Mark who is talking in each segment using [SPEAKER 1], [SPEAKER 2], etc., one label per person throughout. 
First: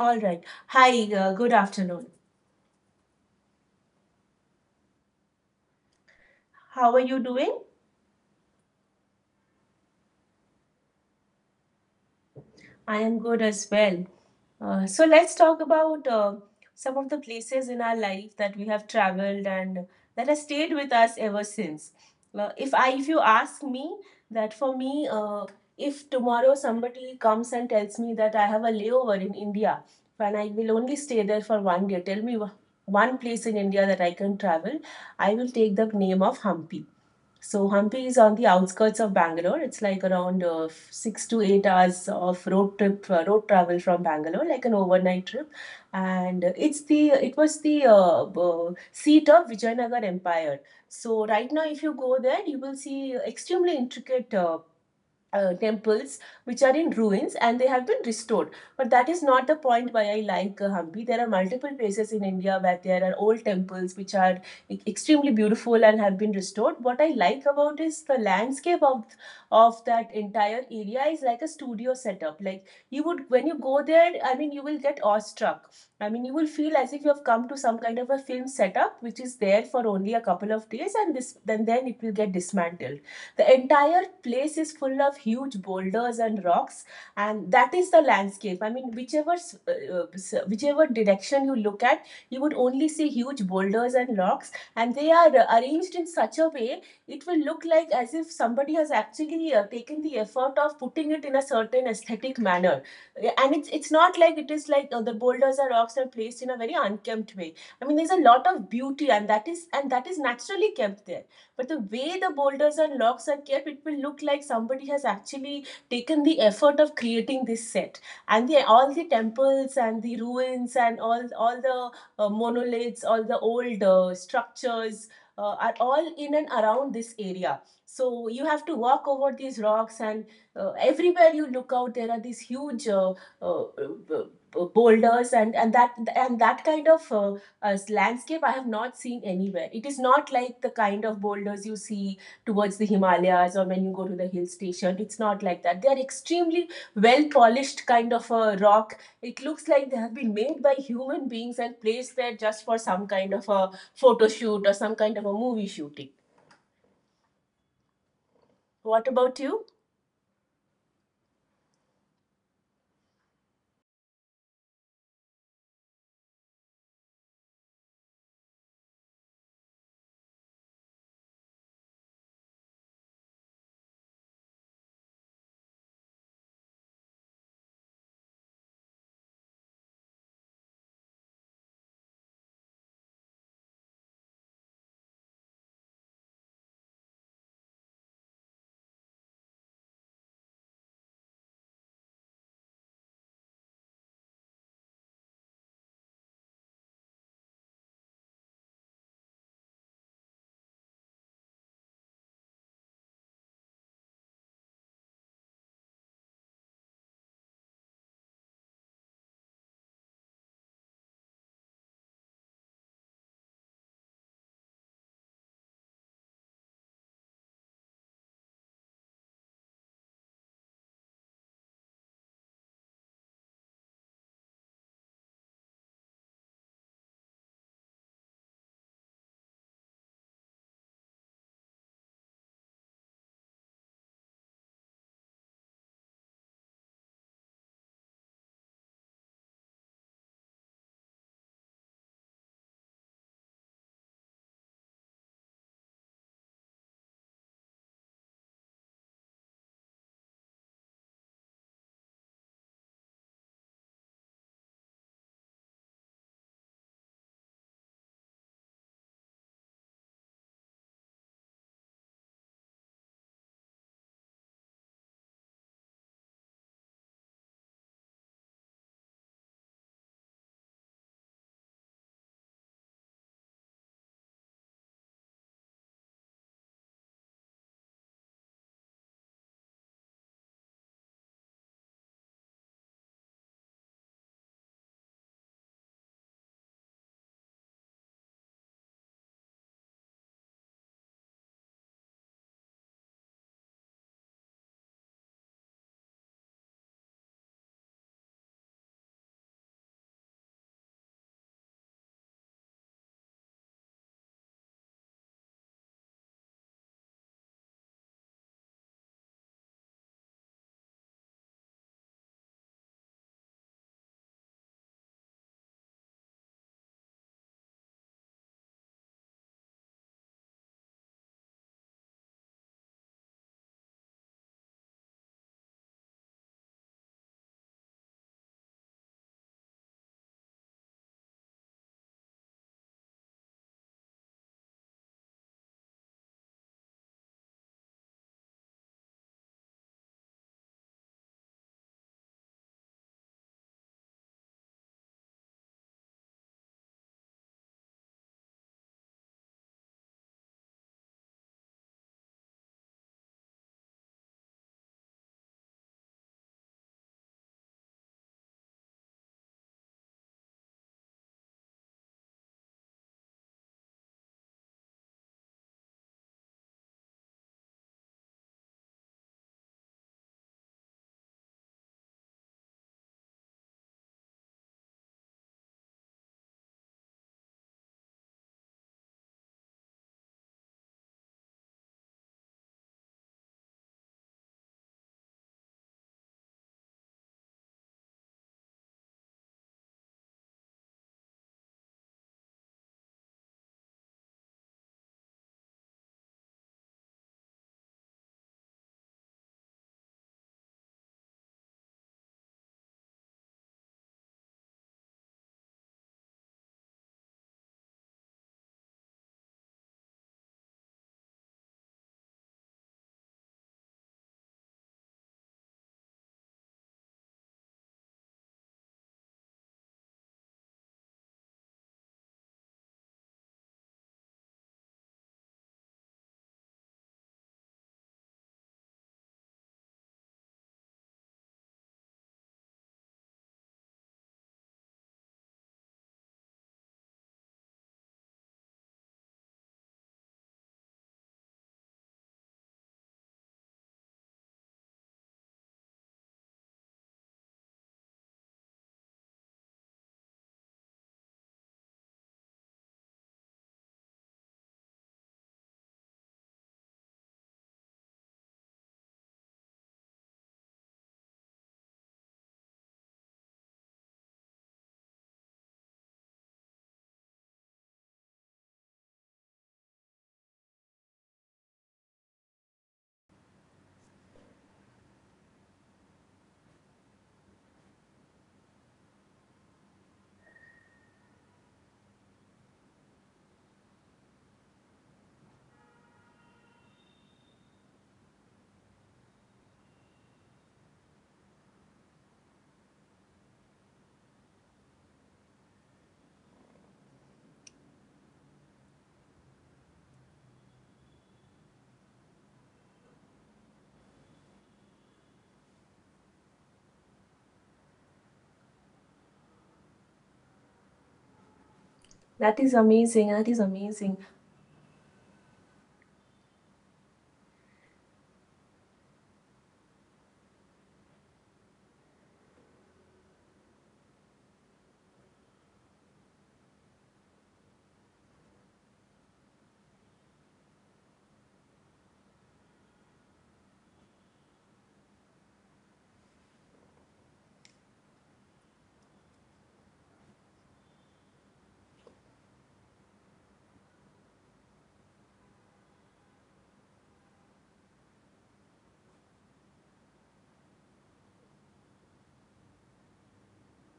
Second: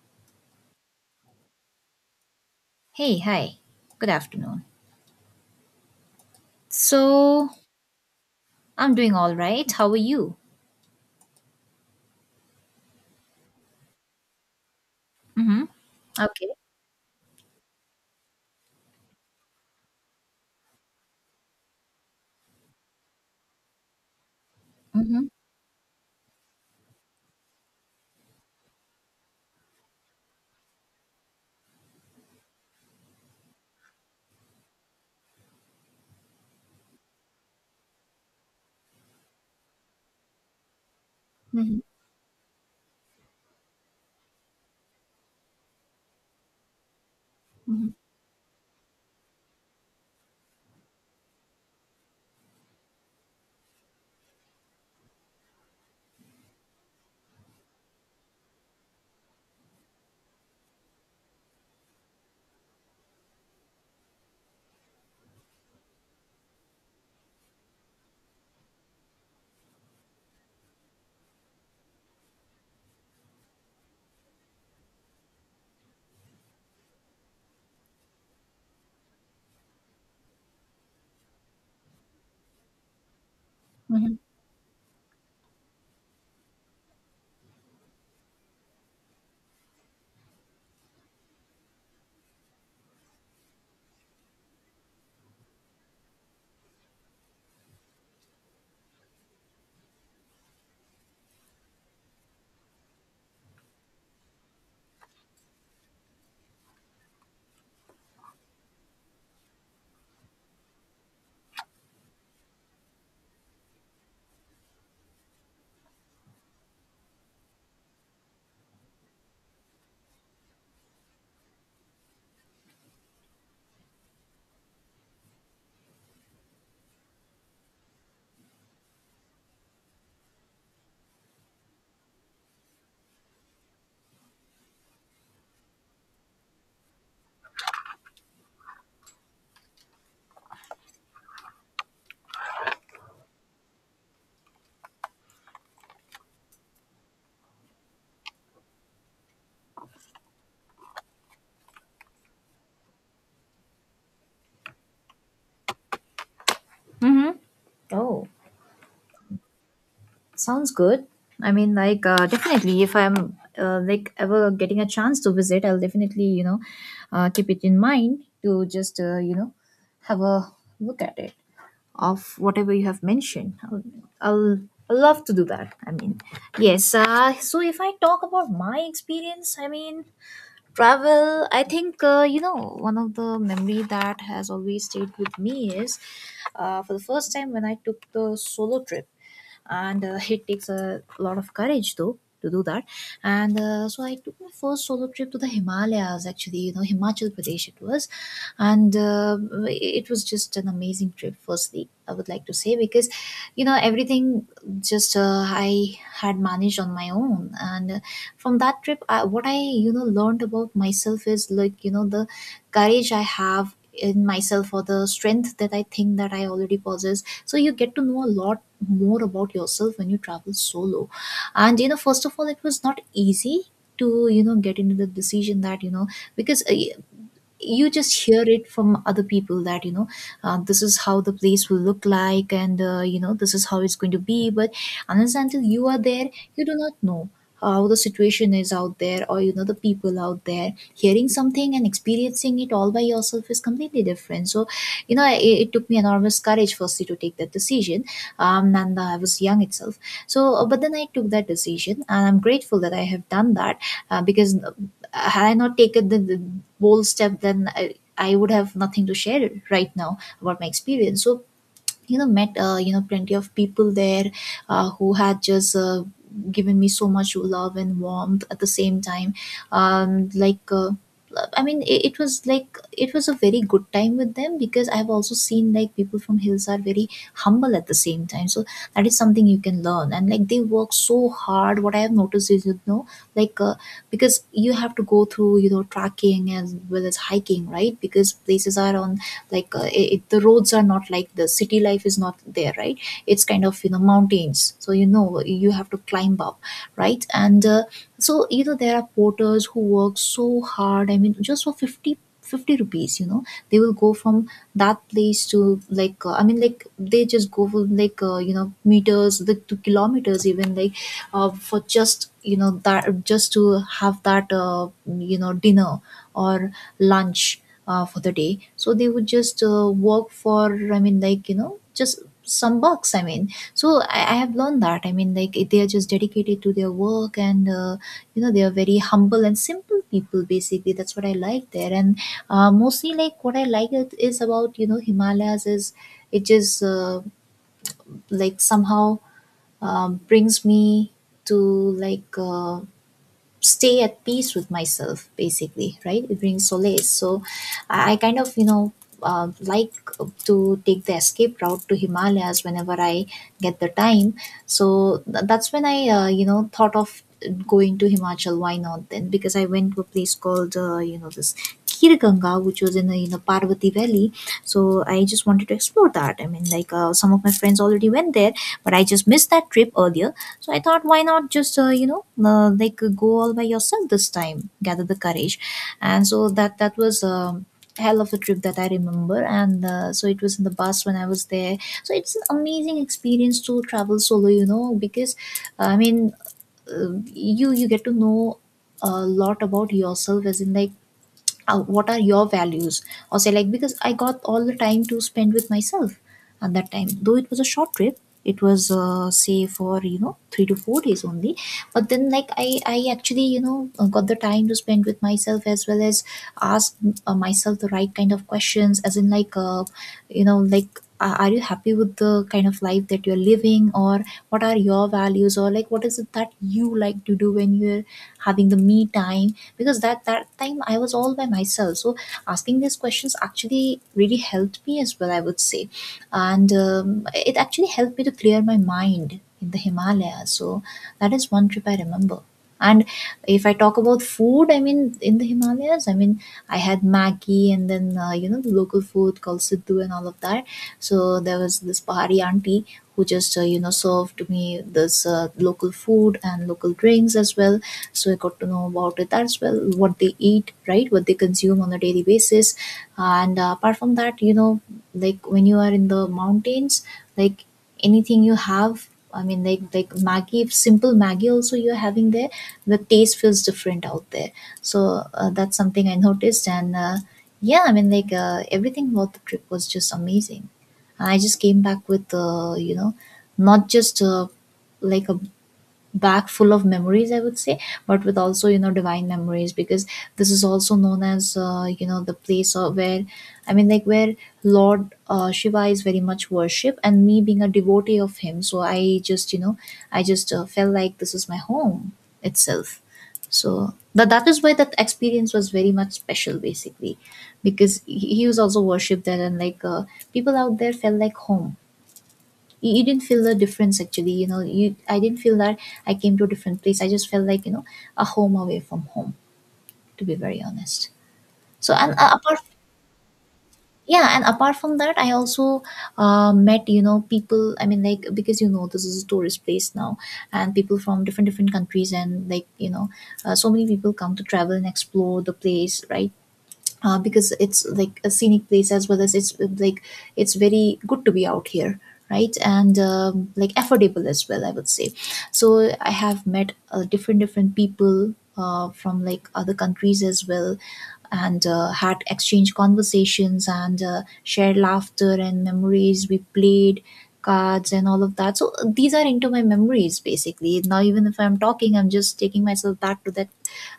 [SPEAKER 1] All right. Hi, good afternoon.
[SPEAKER 2] Hey, hi. Good afternoon.
[SPEAKER 1] How are you
[SPEAKER 2] So,
[SPEAKER 1] doing?
[SPEAKER 2] I'm doing all right. How are you?
[SPEAKER 1] I am good as well. So let's talk
[SPEAKER 2] Mm-hmm.
[SPEAKER 1] about
[SPEAKER 2] Okay.
[SPEAKER 1] some of the places in our life that we have traveled and that has stayed with us ever since. If you ask me that for me,
[SPEAKER 2] Mm-hmm.
[SPEAKER 1] if tomorrow somebody comes and tells me that I have a layover in India and I will only stay there for 1 day, tell me one place in India that I can travel, I will take the name of Hampi. So Hampi is on the outskirts of Bangalore. It's like around six to eight
[SPEAKER 2] Mm-hmm.
[SPEAKER 1] hours of road trip, road travel from Bangalore, like an overnight trip. And it's the it was the
[SPEAKER 2] Mm-hmm.
[SPEAKER 1] uh, b- seat of Vijayanagar Empire. So right now, if you go there, you will see extremely intricate temples which are in ruins and they have been restored. But that is not the point why I like Hampi. There are multiple places in India where there are old temples which are extremely beautiful and have been restored. What I like about is the landscape of that entire area is like a studio setup. Like you would when you go there, I mean you will get awestruck. I mean you will feel as if you have come to some kind of a film setup which is there for only a couple of days and this then it will get dismantled. The entire
[SPEAKER 2] Mm-hmm.
[SPEAKER 1] place is full of huge boulders and rocks, and that is the landscape. I mean, whichever uh, whichever direction you look at, you would only see huge boulders and rocks, and they are arranged in such a way it will look like as if somebody has actually taken the effort of putting it in a certain aesthetic manner. And it's not like it is like the boulders or rocks are placed in a very unkempt way. I mean, there's a lot of beauty, and that is naturally kept there. But the way the boulders and logs are kept, it will look like somebody has actually taken the effort of creating this set. And all the temples and the ruins and all the monoliths, all the old structures are all in and around this area. So you have to walk over these rocks, and everywhere you look out, there are these huge uh, b- boulders, and that kind of landscape I have not seen anywhere. It is not like the kind of boulders you see towards the Himalayas or when you go to the hill station. It's not like that. They are extremely well polished kind of a rock. It looks like they have been made by human beings and placed there just for some kind of a photo shoot or some kind of a movie shooting.
[SPEAKER 2] Mm-hmm. Oh,
[SPEAKER 1] What about you?
[SPEAKER 2] sounds good. I mean, like, definitely, if I'm like ever getting a chance to visit, I'll definitely, keep it in mind to just, have a look at it of whatever you have mentioned. I'll I'll love to do that. I mean, yes. So if I talk about my experience, I mean, travel I think you know, one of the memory that has always stayed with me is for the first time when I took the solo trip, and it takes a lot of courage though to do that. And so I took my first solo trip to the Himalayas, actually, you know, Himachal Pradesh it was. And it was just an amazing trip, firstly I would like to say, because you know everything just I had managed on my own. And from that trip, what I, you know, learned about myself is like, you know, the courage I have in myself, or the strength that I think that I already possess. So you get to know a lot more about yourself when you travel solo. And you know, first of all, it was not easy to, you know, get into the decision that, you know, because you just hear it from other people that, you know, this is how the place will look like, and you know, this is how it's going to be. But unless and until you are there, you do not know how the situation is out there, or you know, the people out there. Hearing something and experiencing it all by yourself is completely different. So you know, it took me enormous courage firstly to take that decision. Um, and I was young itself. So but then I took that decision, and I'm grateful that I have done that. Because had I not taken the bold step, then I would have nothing to share right now about my experience. So you know, met you know, plenty of people there, who had just given me so much love and warmth at the same time. Um, I mean, it was like, it was a very good time with them, because I've also seen like people from hills are very humble at the same time. So that is something you can learn, and like they work so hard. What I have noticed is, you know, like uh, because you have to go through, you know, tracking as well as hiking, right? Because places are on, it, the roads are not like, the city life is not there, right? It's kind of, you know, mountains, so you know, you have to climb up, right? And so you know, there are porters who work so hard, I mean, just for fifty rupees, you know. They will go from that place to I mean, like they just go for you know, meters, to kilometers even, for just, you know, that just to have that you know, dinner or lunch for the day. So they would just work for, I mean, like you know, just some bucks, I mean. So I have learned that, I mean, like they are just dedicated to their work. And you know, they are very humble and simple people basically. That's what I like there. And mostly, like what I like it is about, you know, Himalayas is, it just like somehow, brings me to stay at peace with myself basically, right? It brings solace. So I kind of, you know, like to take the escape route to Himalayas whenever I get the time. So that's when I you know, thought of going to Himachal, why not then. Because I went to a place called you know, this Kirganga, which was in the, you know, Parvati Valley. So I just wanted to explore that. I mean, some of my friends already went there, but I just missed that trip earlier. So I thought, why not just go all by yourself this time, gather the courage. And so that that was a hell of a trip that I remember. And so it was in the bus when I was there. So it's an amazing experience to travel solo, you know, because I mean, uh, you get to know a lot about yourself, as in like, what are your values, or say, like, because I got all the time to spend with myself at that time. Though it was a short trip, it was say for, you know, 3 to 4 days only. But then, like, I actually, you know, got the time to spend with myself, as well as ask myself the right kind of questions, as in like, you know like are you happy with the kind of life that you're living, or what are your values, or like what is it that you like to do when you're having the me time. Because that time I was all by myself. So asking these questions actually really helped me as well, I would say. And it actually helped me to clear my mind in the Himalayas. So that is one trip I remember. And if I talk about food, I mean, in the Himalayas, I mean, I had Maggi, and then, the local food called Siddu and all of that. So there was this Pahari auntie who just, served me this local food and local drinks as well. So I got to know about it as well, what they eat, right? What they consume on a daily basis. And apart from that, you know, like when you are in the mountains, like, anything you have, I mean, like Maggi, simple Maggi also you're having there, the taste feels different out there. So that's something I noticed. And yeah, I mean, everything about the trip was just amazing. I just came back with, not just like a back full of memories, I would say, but with also, you know, divine memories. Because this is also known as, you know, the place of where, I mean, like, where Lord Shiva is very much worship, and me being a devotee of him, so I just, you know, I just felt like this is my home itself. So, but that is why that experience was very much special basically. Because he was also worshipped there. And people out there felt like home. You didn't feel the difference actually, you know, you I didn't feel that I came to a different place. I just felt like, you know, a home away from home, to be very honest. So, and Right.
[SPEAKER 1] That
[SPEAKER 2] Apart,
[SPEAKER 1] is amazing. That is amazing.
[SPEAKER 2] yeah, and apart from that, I also met, you know, people, I mean, like, because you know, this is a tourist place now, and people from different countries, and like, you know, so many people come to travel and explore the place, right? Because it's like a scenic place, as well as it's it's very good to be out here, right? And like, affordable as well, I would say. So I have met different people from like other countries as well. And had exchange conversations, and shared laughter and memories. We played cards and all of that. So these are into my memories basically. Now even if I'm talking, I'm just taking myself back to that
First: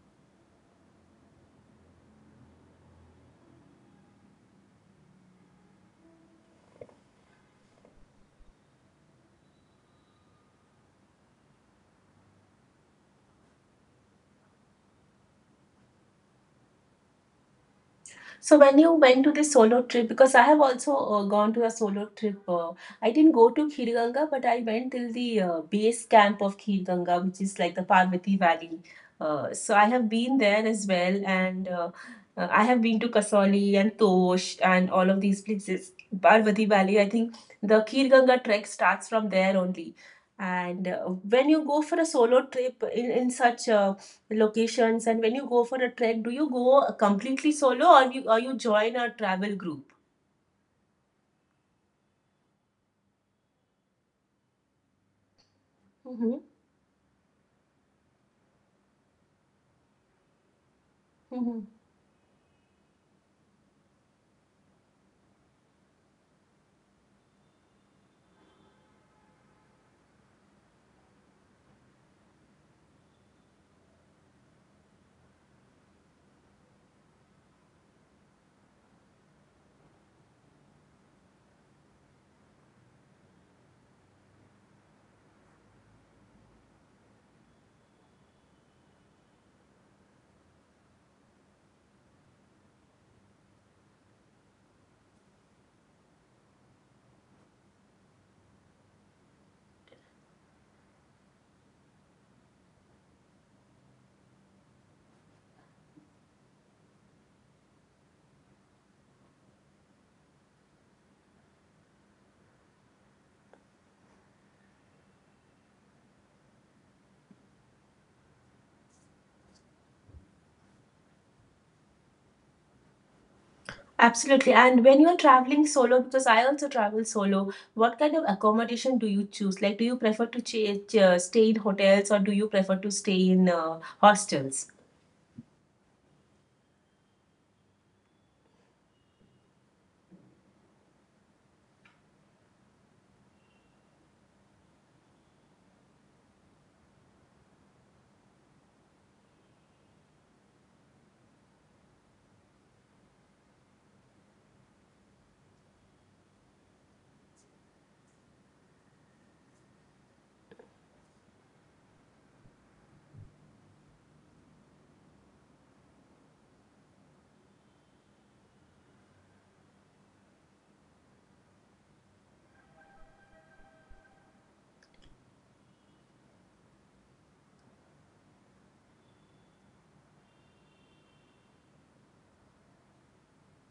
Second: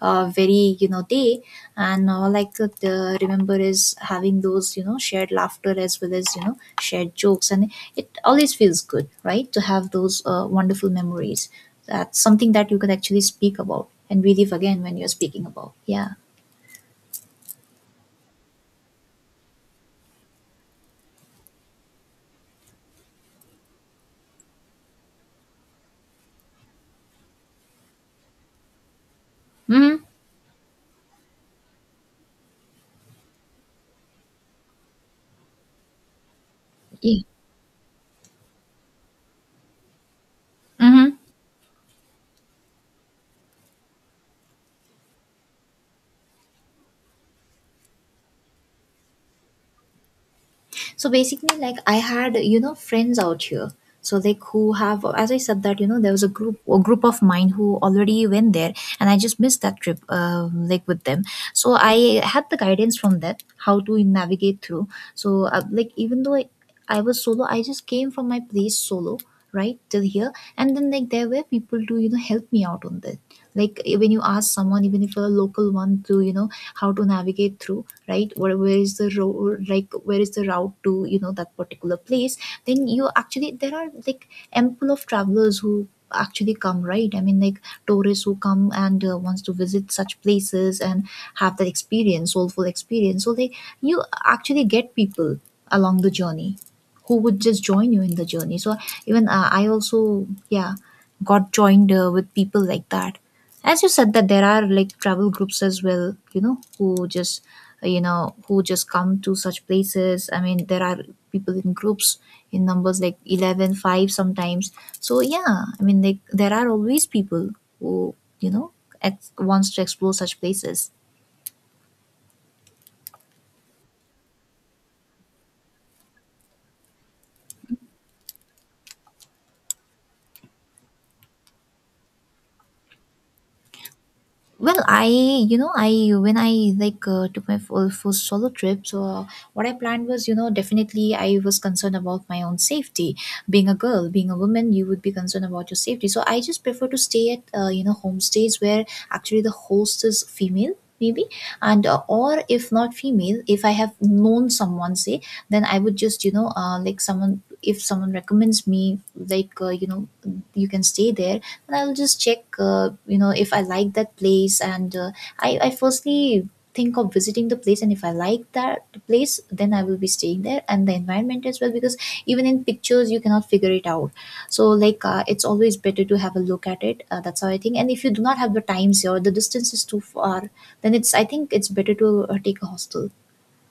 [SPEAKER 2] very, you know, day. And all I could remember is having those, you know, shared laughter, as well as, you know, shared jokes. And it always feels good, right, to have those wonderful memories. That's something that you can actually speak about and relive again when you're speaking about. Yeah.
[SPEAKER 1] So when you went to this solo trip, because I have also gone to a solo trip. I didn't go to Khir Ganga, but I went till the base camp of Khir Ganga, which is like the Parvati Valley. So I
[SPEAKER 2] Mhm.
[SPEAKER 1] have been there as well, and I have been to Kasoli and Tosh and all of these places. Parvati Valley, I
[SPEAKER 2] Yeah.
[SPEAKER 1] think the Khir Ganga trek starts from there only. And
[SPEAKER 2] Mm-hmm.
[SPEAKER 1] when you go for a solo trip in such a locations and when you go for a trek, do you go completely solo or you join a travel group?
[SPEAKER 2] So basically, like, I had, you know, friends out here. So like, who have, as I said that, you know, there was
[SPEAKER 1] Hmm.
[SPEAKER 2] a group of mine who already went there, and I just missed that trip, like, with them.
[SPEAKER 1] Hmm.
[SPEAKER 2] So I had the guidance from that, how to navigate through. So like, even though I was solo, I just came from my place solo right till here, and then like there were people to, you know, help me out on this. Like when you ask someone even if you're a local one to how to navigate through, right? Where is the road, like where is the route to that particular place? Then you actually, there are like ample of travelers who actually come, right? I mean, like tourists who come and wants to visit such places and have that experience, soulful experience, so they, you actually get people along the journey who would just join you in the journey. So even I also, yeah, got joined with people like that. As you said, that there are like travel groups as well, who just, who just come to such places. I mean, there are people in groups in numbers like 11, 5 sometimes. So yeah, I mean, like there are always people who, you know, wants to explore such places.
[SPEAKER 1] Absolutely. And when you're traveling solo, because I also travel solo, what kind of accommodation do you choose? Like, do you prefer to stay in hotels or do you prefer to stay in hostels?
[SPEAKER 2] Well, I, you know, I, when I, like, took my full first solo trip, so what I planned was, definitely I was concerned about my own safety. Being a girl, being a woman, you would be concerned about your safety. So I just prefer to stay at, homestays where actually the host is female. Maybe, and or if not female, if I have known someone, say, then I would just like, someone — if someone recommends me, like, you can stay there, and I'll just check, if I like that place. And I firstly think of visiting the place, and if I like that place, then I will be staying there, and the environment as well, because even in pictures, you cannot figure it out. So, like, it's always better to have a look at it. That's how I think. And if you do not have the times here, the distance is too far, then it's, I think it's better to take a hostel,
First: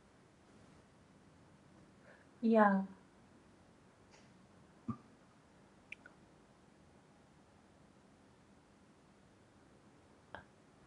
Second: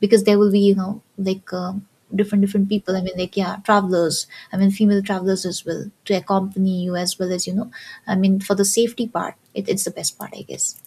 [SPEAKER 2] because there will be, like, different different
[SPEAKER 1] Yeah.
[SPEAKER 2] people, I mean, like, yeah, travelers, I mean, female travelers as well, to accompany you, as well as, I mean, for the safety part, it's the best part, I guess.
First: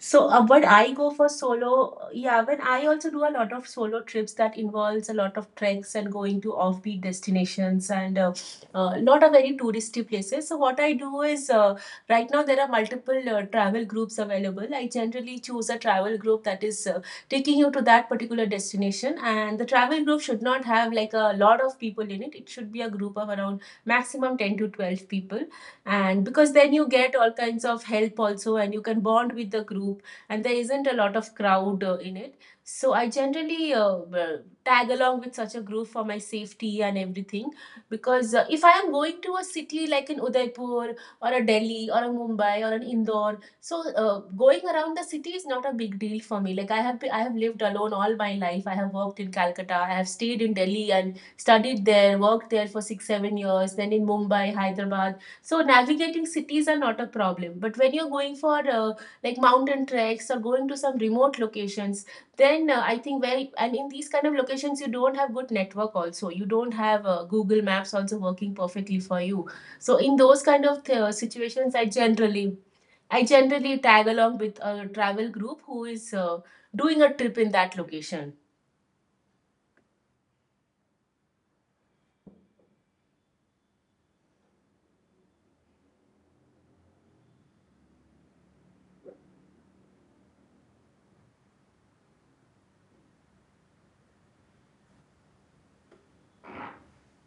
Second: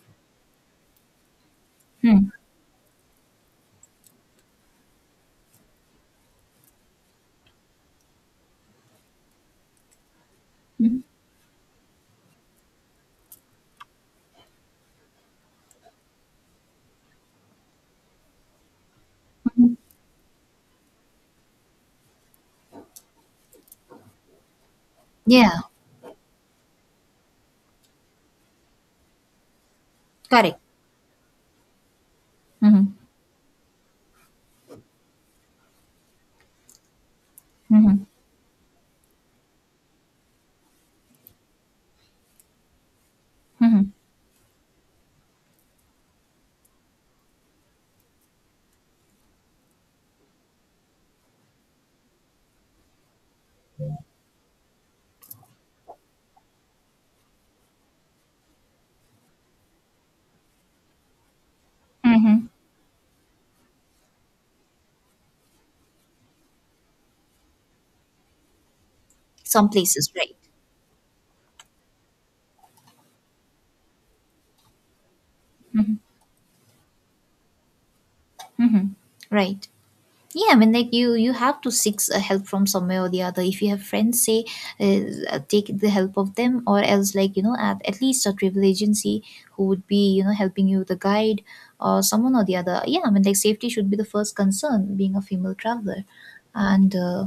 [SPEAKER 1] So when I go for solo, yeah, when I also do a lot of solo trips that involves a lot of treks and going to offbeat destinations and not a very touristy places. So what I
[SPEAKER 2] Mhm.
[SPEAKER 1] do is right now there are multiple travel groups available. I generally choose a travel group that is taking you to that particular destination, and the
[SPEAKER 2] Mhm.
[SPEAKER 1] travel group should not have like a lot of people in it. It should be a group of around maximum 10 to 12 people,
[SPEAKER 2] Yeah.
[SPEAKER 1] and because then you get all kinds of help also and you can bond with the group, and there
[SPEAKER 2] Correct.
[SPEAKER 1] isn't a lot of crowd in it.
[SPEAKER 2] Mm-hmm.
[SPEAKER 1] So I generally tag along with such a group for my safety and everything.
[SPEAKER 2] Mm-hmm.
[SPEAKER 1] Because if I am going to a city like in Udaipur or a Delhi or a Mumbai or an Indore, so
[SPEAKER 2] Mm-hmm.
[SPEAKER 1] going around the city is not a big deal for me. Like I have I have lived alone all my life. I have worked in Calcutta, I have stayed in Delhi and studied there, worked there for 6 7 years, then in Mumbai, Hyderabad. So navigating cities are not a problem, but when you're going for like mountain treks or going to some remote locations,
[SPEAKER 2] Mm-hmm.
[SPEAKER 1] then I think where and in these kind of locations you don't have good network also. You don't have Google Maps also working perfectly for you.
[SPEAKER 2] Some
[SPEAKER 1] So
[SPEAKER 2] places,
[SPEAKER 1] in
[SPEAKER 2] right.
[SPEAKER 1] those kind of situations, I generally tag along with a travel group who is doing a trip in that location.
[SPEAKER 2] Mm-hmm. Right. Yeah, I mean, like, you have to seek help from somewhere or the other. If you have friends, say, uh, take the help of them, or else, like, at least a travel agency who would be, helping you with a guide, or someone or the other. Yeah, I mean, like, safety should be the first concern, being a female traveler, and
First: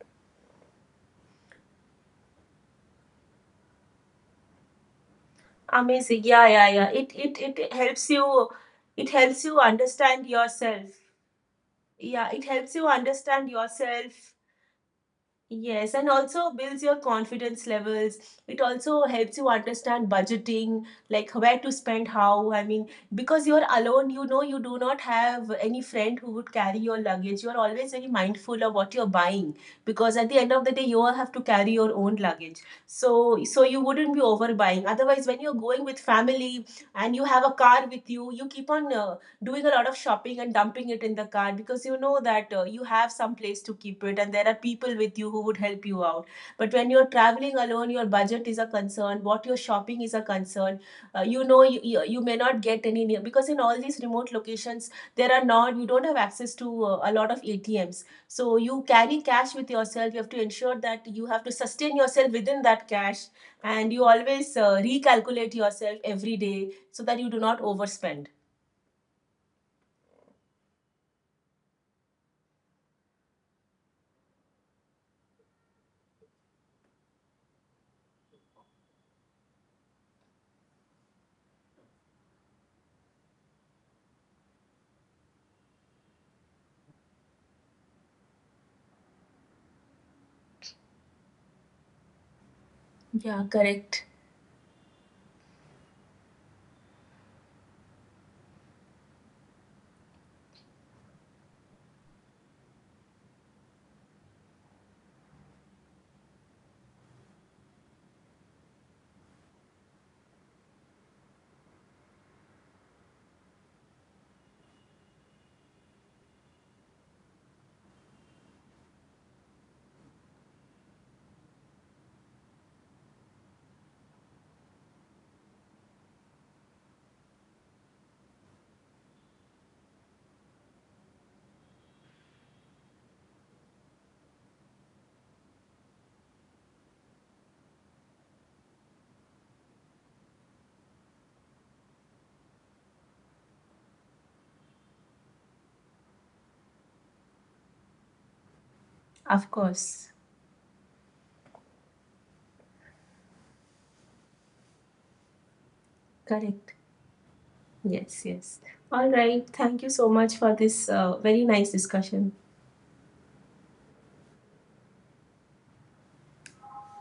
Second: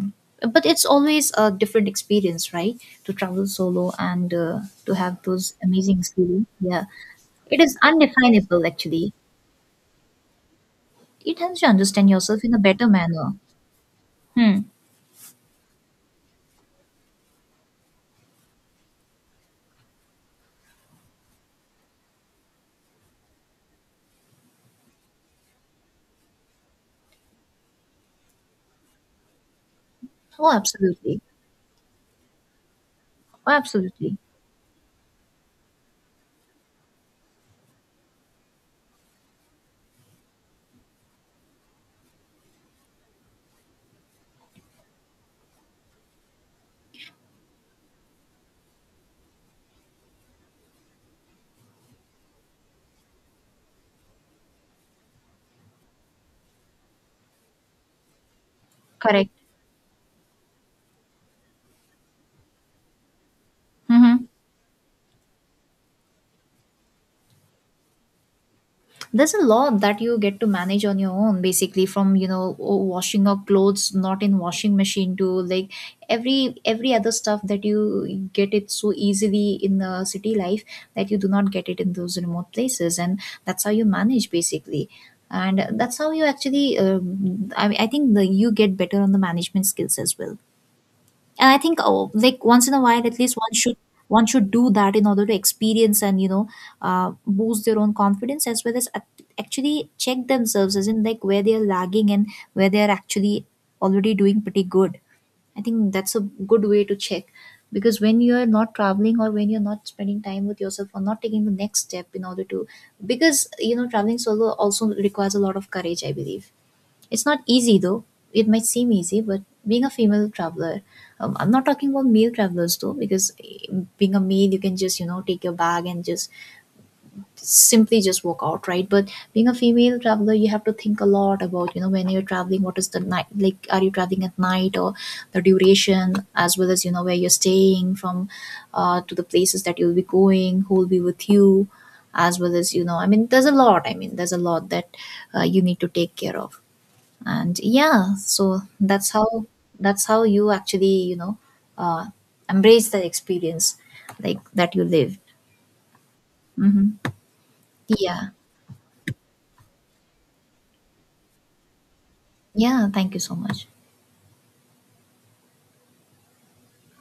[SPEAKER 2] but it's always a different experience, right, to travel solo, and to have those amazing
[SPEAKER 1] Amazing. Yeah,
[SPEAKER 2] experience.
[SPEAKER 1] yeah,
[SPEAKER 2] Yeah.
[SPEAKER 1] yeah. It it
[SPEAKER 2] It
[SPEAKER 1] it
[SPEAKER 2] is
[SPEAKER 1] helps you.
[SPEAKER 2] undefinable,
[SPEAKER 1] It
[SPEAKER 2] actually.
[SPEAKER 1] helps you understand yourself.
[SPEAKER 2] It helps you understand
[SPEAKER 1] Yeah,
[SPEAKER 2] yourself
[SPEAKER 1] it
[SPEAKER 2] in a
[SPEAKER 1] helps you
[SPEAKER 2] better manner.
[SPEAKER 1] understand yourself.
[SPEAKER 2] Hmm.
[SPEAKER 1] Yes, and also builds your confidence levels. It also helps you understand budgeting, like where to spend how. I mean, because you're alone, you know, you do not have any friend who would carry your luggage. You're always very mindful of what you're buying because at the
[SPEAKER 2] Oh,
[SPEAKER 1] end of the day, you all
[SPEAKER 2] absolutely.
[SPEAKER 1] have to carry your own luggage. So,
[SPEAKER 2] Oh,
[SPEAKER 1] so you wouldn't
[SPEAKER 2] absolutely.
[SPEAKER 1] be overbuying. Otherwise, when you're going with family and you have a car with you, you keep on doing a lot of shopping and dumping it in the cart because you know that you have some place to keep it and there are people with you who would help you out. But when you're traveling alone, your budget is a concern, what you're shopping is a concern. You may not get any near because in all these remote locations, there are not, you don't have access to a lot of ATMs. So you carry
[SPEAKER 2] Correct.
[SPEAKER 1] cash with yourself. You have to ensure that you have to sustain yourself within that cash and you
[SPEAKER 2] Mm-hmm.
[SPEAKER 1] always recalculate yourself every day so that you do not overspend.
[SPEAKER 2] There's a lot that you get to manage on your own, basically, from washing your clothes, not in washing machine, to like every other stuff that you get it so easily in the city life, that you do not get it in those remote places, and that's how you manage, basically, and that's how you actually... I mean, I think you get better on the management skills as well. And I think, oh, like, once in a while, at least
[SPEAKER 1] Yeah,
[SPEAKER 2] one should
[SPEAKER 1] correct.
[SPEAKER 2] one should do that in order to experience, and boost their own confidence, as well as actually check themselves, as in, like, where they are lagging and where they are actually already doing pretty good. I think that's a good way to check, because when you are not traveling or when you're not spending time with yourself or not taking the next step in order to, because traveling solo also requires a lot of courage, I believe. It's not easy though. It might seem easy, but being a female traveler, I'm not talking about male travelers though, because being a male, you can just, take your bag and just simply just walk out, right? But being a female traveler, you have to think a lot about, when you're traveling, what is the night, like, are you traveling at night, or the duration, as well as, where you're staying, from to the places that you'll be going, who will be with you, as well as, I mean, there's a lot. I mean, there's a lot that you need to take care of, and yeah, so that's how
[SPEAKER 1] Of
[SPEAKER 2] that's
[SPEAKER 1] course.
[SPEAKER 2] how you actually, uh, embrace the experience, like that you lived.
[SPEAKER 1] Correct.
[SPEAKER 2] Hmm. Yeah.
[SPEAKER 1] Yes, yes. All right. Thank you so much for this very nice discussion.
[SPEAKER 2] Yeah, thank you so much.